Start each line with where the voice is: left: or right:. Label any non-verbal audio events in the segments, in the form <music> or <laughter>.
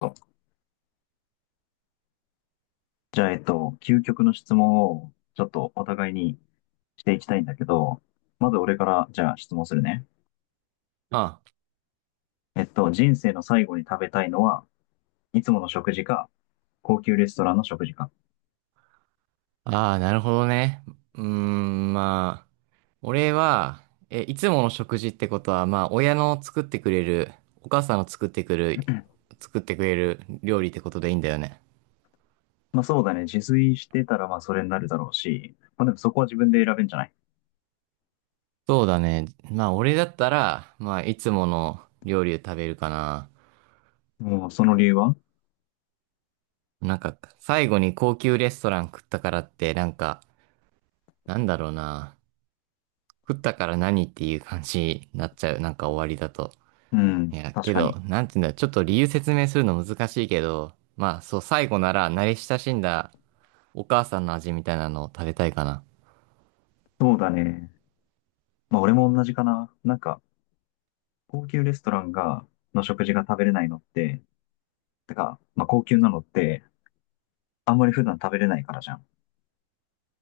left: とじゃあ、究極の質問をちょっとお互いにしていきたいんだけど、まず俺からじゃあ質問するね。
right: あ、
left: 人生の最後に食べたいのは、いつもの食事か、高級レストランの食事か。
right: ああ、なるほどね。うーん、まあ、俺は、いつもの食事ってことは、まあ、親の作ってくれる、お母さんの作ってくる、
left: <laughs>
right: 作ってくれる料理ってことでいいんだよね。
left: まあそうだね。自炊してたらまあそれになるだろうし、まあでもそこは自分で選べんじゃない？
right: そうだね。まあ、俺だったら、まあ、いつもの料理を食べるかな。
left: もうその理由は？
right: なんか、最後に高級レストラン食ったからって、なんだろうな。食ったから何っていう感じになっちゃう。なんか終わりだと。
left: う
right: い
left: ん、
right: や、
left: 確
right: け
left: か
right: ど、
left: に。
right: なんていうんだ、ちょっと理由説明するの難しいけど、まあ、そう、最後なら慣れ親しんだお母さんの味みたいなのを食べたいかな。
left: そうだね。まあ俺も同じかな。なんか、高級レストランが、の食事が食べれないのって、てか、まあ高級なのって、あんまり普段食べれないからじゃん。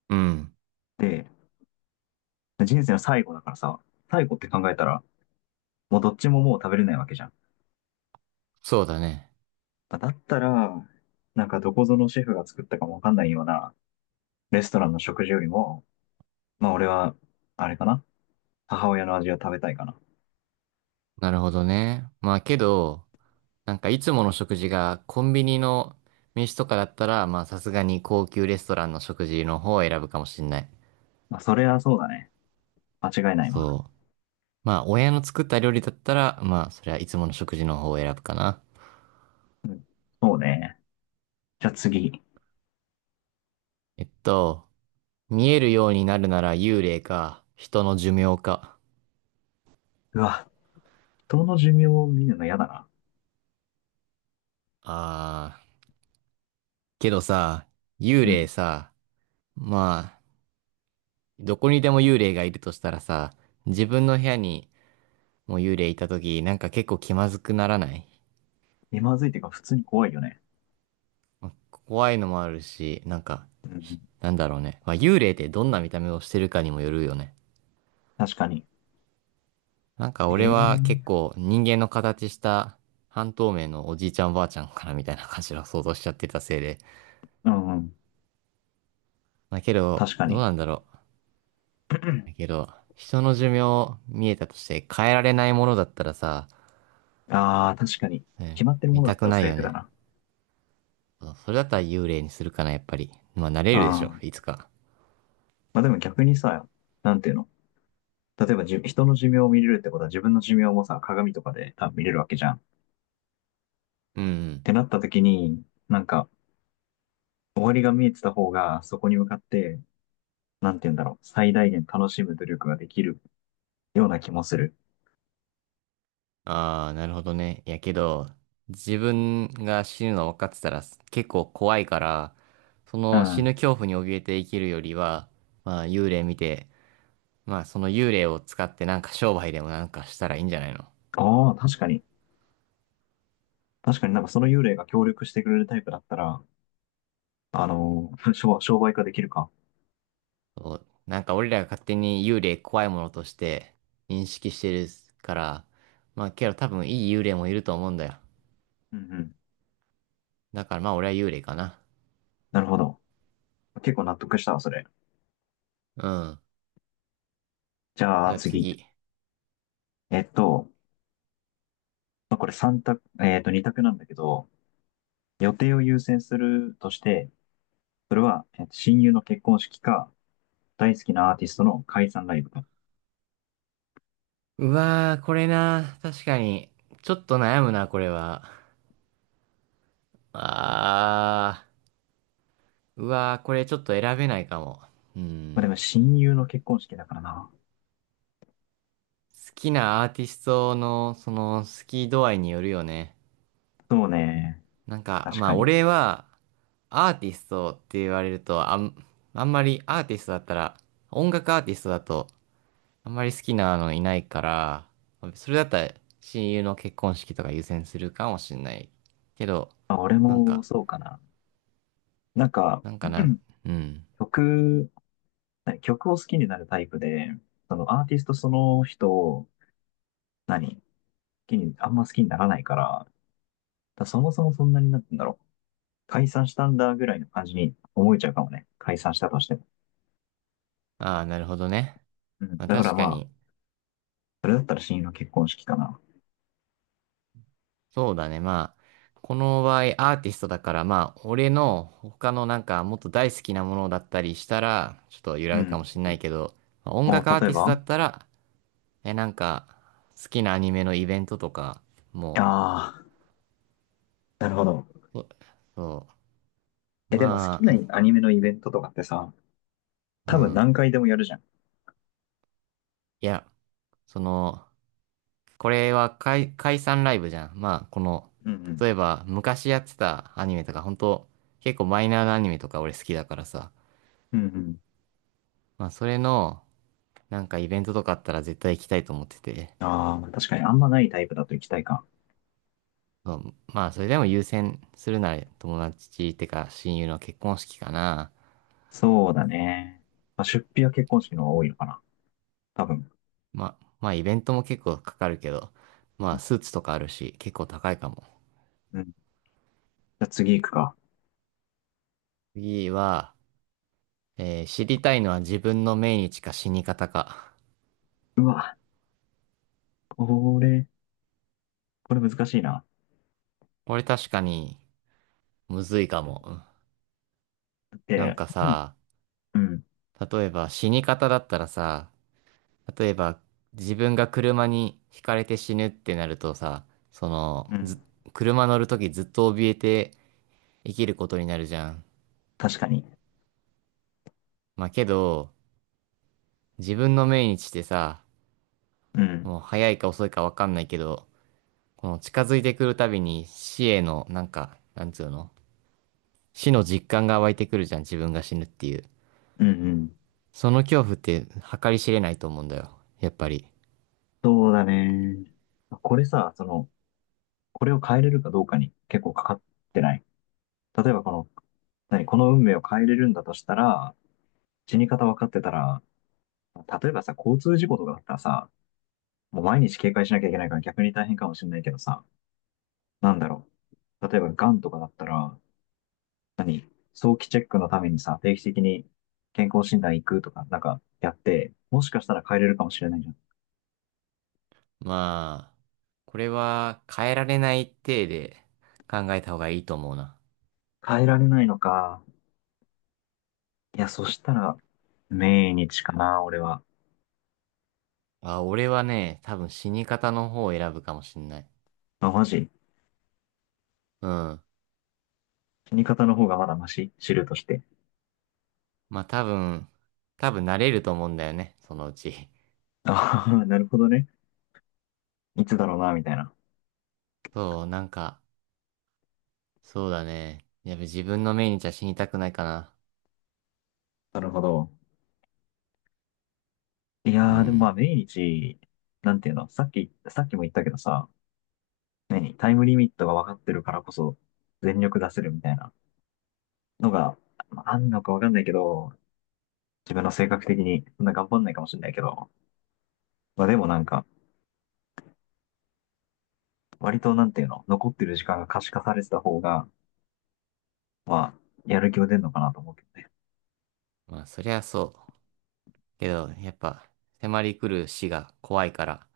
right: うん。
left: で、人生の最後だからさ、最後って考えたら、もうどっちももう食べれないわけじゃん。
right: そうだね。
left: だったら、なんかどこぞのシェフが作ったかもわかんないようなレストランの食事よりも、まあ俺は、あれかな、母親の味を食べたいかな。
right: なるほどね。まあ、けど、なんかいつもの食事がコンビニの飯とかだったら、まあ、さすがに高級レストランの食事の方を選ぶかもしんない。
left: まあそれはそうだね。間違いないわ。
right: そう。まあ、親の作った料理だったら、まあ、それはいつもの食事の方を選ぶかな。
left: うん。そうね。じゃあ次。
right: えっと、見えるようになるなら幽霊か、人の寿命か。
left: うわ、人の寿命を見るの嫌だな。
right: あー、けどさ、幽
left: う
right: 霊
left: ん。
right: さ、まあ、どこにでも幽霊がいるとしたらさ、自分の部屋にも幽霊いたとき、なんか結構気まずくならない？
left: 気まずいっていうか普通に怖いよね。
right: 怖いのもあるし、
left: うん。
right: なんだろうね。まあ、幽霊ってどんな見た目をしてるかにもよるよね。
left: 確かに。
right: なんか
left: え
right: 俺
left: え
right: は結
left: ー。
right: 構人間の形した半透明のおじいちゃんおばあちゃんかなみたいな感じの想像しちゃってたせいで。
left: うんうん。
right: まあけど、
left: 確か
right: どう
left: に。
right: なんだろう。だけど、人の寿命見えたとして変えられないものだったらさ、
left: ああ、確かに。
right: うん。
left: 決まってるも
right: 見
left: のだ
right: た
left: った
right: く
left: ら
right: ない
left: 最
right: よ
left: 悪だ
right: ね。
left: な。
right: そうそれだったら幽霊にするかな、やっぱり。まあ、なれ
left: あ
right: るでしょ、
left: あ。
right: いつか。
left: まあでも逆にさ、なんていうの、例えば人の寿命を見れるってことは自分の寿命もさ、鏡とかで多分見れるわけじゃん。っ
right: うんう
left: て
right: ん。
left: なった時に、なんか、終わりが見えてた方が、そこに向かって、なんていうんだろう、最大限楽しむ努力ができるような気もする。
right: ああ、なるほどね。いやけど、自分が死ぬの分かってたら結構怖いから、そ
left: う
right: の死
left: ん。
right: ぬ恐怖に怯えて生きるよりは、まあ、幽霊見て、まあ、その幽霊を使ってなんか商売でもなんかしたらいいんじゃないの？
left: ああ、確かに。確かになんかその幽霊が協力してくれるタイプだったら、<laughs> 商売化できるか。
right: そうなんか俺らが勝手に幽霊怖いものとして認識してるから、まあ、けど多分いい幽霊もいると思うんだよ。
left: うんうん。
right: だからまあ、俺は幽霊かな。
left: なるほど。結構納得したわ、それ。
right: うん。
left: じゃ
right: じ
left: あ
right: ゃあ
left: 次。
right: 次。
left: えっと、これ三択、えっと、2択なんだけど、予定を優先するとして、それは、親友の結婚式か、大好きなアーティストの解散ライブか。
right: うわー、これな。確かに。ちょっと悩むな、これは。あー。うわー、これちょっと選べないかも。う
left: まあ、で
right: ん。
left: も親友の結婚式だからな。
right: 好きなアーティストの、その、好き度合いによるよね。
left: そうね。
right: なんか、
left: 確
right: ま
left: か
right: あ、
left: に。
right: 俺は、アーティストって言われると、あんまりアーティストだったら、音楽アーティストだと、あんまり好きなのいないから、それだったら、親友の結婚式とか優先するかもしんない。けど、
left: まあ、俺
right: なん
left: も
right: か、
left: そうかな。なんか、
right: なんかな、
left: <clears throat>
right: うん。
left: 曲、何曲を好きになるタイプで、そのアーティストその人を、何好きに、あんま好きにならないから、だそもそもそんなになってんだろう。解散したんだぐらいの感じに思えちゃうかもね。解散したとしても。
right: ああ、なるほどね。
left: うん。
right: まあ
left: だから
right: 確か
left: まあ、
right: に、
left: それだったら親友の結婚式かな。
right: そうだね。まあ、この場合アーティストだから、まあ、俺の他のなんかもっと大好きなものだったりしたら、ちょっと揺
left: う
right: らぐか
left: ん。
right: もしんないけど、まあ音
left: お、
right: 楽アー
left: 例え
right: ティストだ
left: ば？
right: ったら、え、なんか、好きなアニメのイベントとか、も
left: ああ、なるほど。
right: う、そそう、
left: え、でも好
right: ま
left: きな
right: あ、
left: アニメのイベントとかってさ、
right: う
left: 多分
right: ん。
left: 何回でもやるじゃん。
right: いや、その、これは解、解散ライブじゃん。まあ、この、
left: う
right: 例
left: ん
right: えば昔やってたアニメとか、本当結構マイナーなアニメとか俺好きだからさ。
left: うん。うんうん。
right: まあ、それの、なんかイベントとかあったら絶対行きたいと思ってて。
left: ああ、確かにあんまないタイプだと行きたいか。
right: そうまあ、それでも優先するなら友達ってか親友の結婚式かな。
left: そうだね。まあ、出費は結婚式の方が多いのかな。多分。
right: まあ、まあ、イベントも結構かかるけど、ま
left: う
right: あ、
left: ん
right: スーツとかあるし、結構高いかも。
left: うん。じゃあ次行くか。
right: 次は、えー知りたいのは自分の命日か死に方か。
left: うわ、これ、これ難しいな。
right: これ確かに、むずいかも。なん
left: で、
right: か
left: うん、
right: さ、
left: うん。
right: 例えば死に方だったらさ、例えば自分が車にひかれて死ぬってなるとさ、そ
left: う
right: の、
left: ん、
right: ず、車乗るときずっと怯えて生きることになるじゃん。
left: 確かに。
right: まあけど、自分の命日ってさ、
left: うん。
right: もう早いか遅いかわかんないけど、この近づいてくるたびに死への、なんか、なんつうの、死の実感が湧いてくるじゃん、自分が死ぬっていう。
left: うんうん。
right: その恐怖って計り知れないと思うんだよ、やっぱり。
left: そうだね。これさ、その、これを変えれるかどうかに結構かかってない？例えばこの、何、この運命を変えれるんだとしたら、死に方分かってたら、例えばさ、交通事故とかだったらさ、もう毎日警戒しなきゃいけないから逆に大変かもしれないけどさ、なんだろう。例えば癌とかだったら、何、早期チェックのためにさ、定期的に健康診断行くとか、なんかやって、もしかしたら変えれるかもしれないじゃん。
right: まあ、これは変えられない体で考えた方がいいと思うな。
left: 変えられないのか。いや、そしたら、命日かな、俺は。
right: あ、俺はね、多分死に方の方を選ぶかもしんない。
left: あ、マジ？
right: うん。
left: 死に方の方がまだマシ知るとして。
right: まあ多分、多分慣れると思うんだよね、そのうち。<laughs>
left: <laughs> ああ、<laughs> なるほどね。いつだろうな、みたいな。
right: そう、そうだね。やっぱ自分の命日は死にたくないかな。
left: なるほど。い
right: う
left: やー、でもまあ、
right: ん。
left: 命日、なんていうの、さっきも言ったけどさ、何、タイムリミットが分かってるからこそ、全力出せるみたいなのが、まああんのか分かんないけど、自分の性格的に、そんな頑張んないかもしれないけど、まあでもなんか、割となんていうの、残ってる時間が可視化されてた方が、まあ、やる気は出るのかなと思うけどね。
right: まあそりゃそう。けど、やっぱ、迫り来る死が怖いから、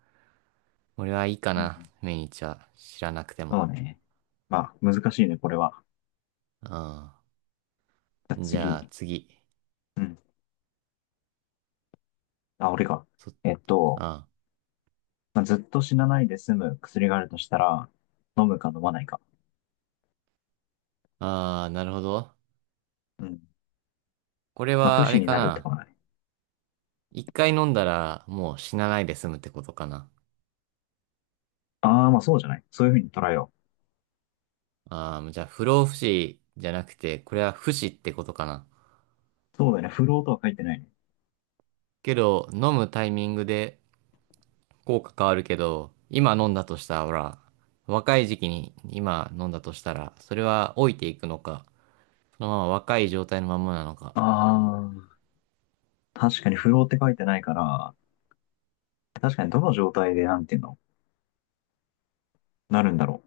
right: 俺はいいか
left: うん、
right: な、命日は知らなくて
left: そう
right: も。
left: ね。まあ、難しいね、これは。
right: う
left: じゃあ
right: ん。じゃあ
left: 次。
right: 次。
left: うん。あ、俺か。
right: そ、
left: えっ
right: う
left: と、
right: ん。
left: ずっと死なないで済む薬があるとしたら、飲むか飲まないか。
right: ああ、なるほど。
left: うん。
right: これ
left: まあ、不
right: はあ
left: 死
right: れ
left: に
right: か
left: なるってこ
right: な。
left: とだね。
right: 一回飲んだらもう死なないで済むってことかな。
left: ああ、まあそうじゃない。そういうふうに捉えよ
right: ああ、じゃあ不老不死じゃなくて、これは不死ってことかな。
left: う。そうだよね。不老とは書いてないね。
right: けど、飲むタイミングで効果変わるけど、今飲んだとしたら、ほら、若い時期に今飲んだとしたら、それは老いていくのか、そのまま若い状態のままなの
left: あ
right: か。
left: あ、確かに不老って書いてないから、確かにどの状態でなんていうの、なるんだろ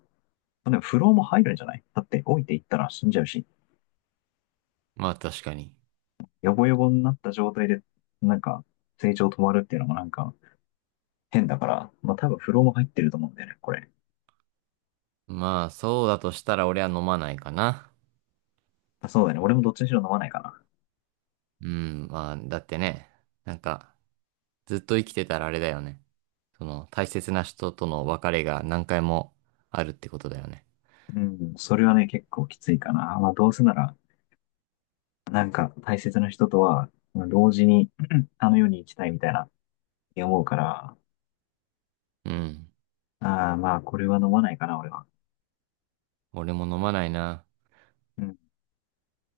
left: う。でも不老も入るんじゃない？だって老いていったら死んじゃうし、
right: まあ確かに。
left: ヨボヨボになった状態で、なんか、成長止まるっていうのもなんか、変だから、まあ多分フローも入ってると思うんだよね、これ。
right: まあそうだとしたら俺は飲まないかな。
left: あ、そうだね。俺もどっちにしろ飲まないかな。
right: うん、まあだってね、なんかずっと生きてたらあれだよね。その大切な人との別れが何回もあるってことだよね。
left: うん、それはね、結構きついかな。まあどうせなら、なんか大切な人とは、まあ同時に <clears throat> あの世に行きたいみたいな、思うから、
right: うん。
left: ああ、まあこれは飲まないかな、俺は。
right: 俺も飲まないな。
left: うん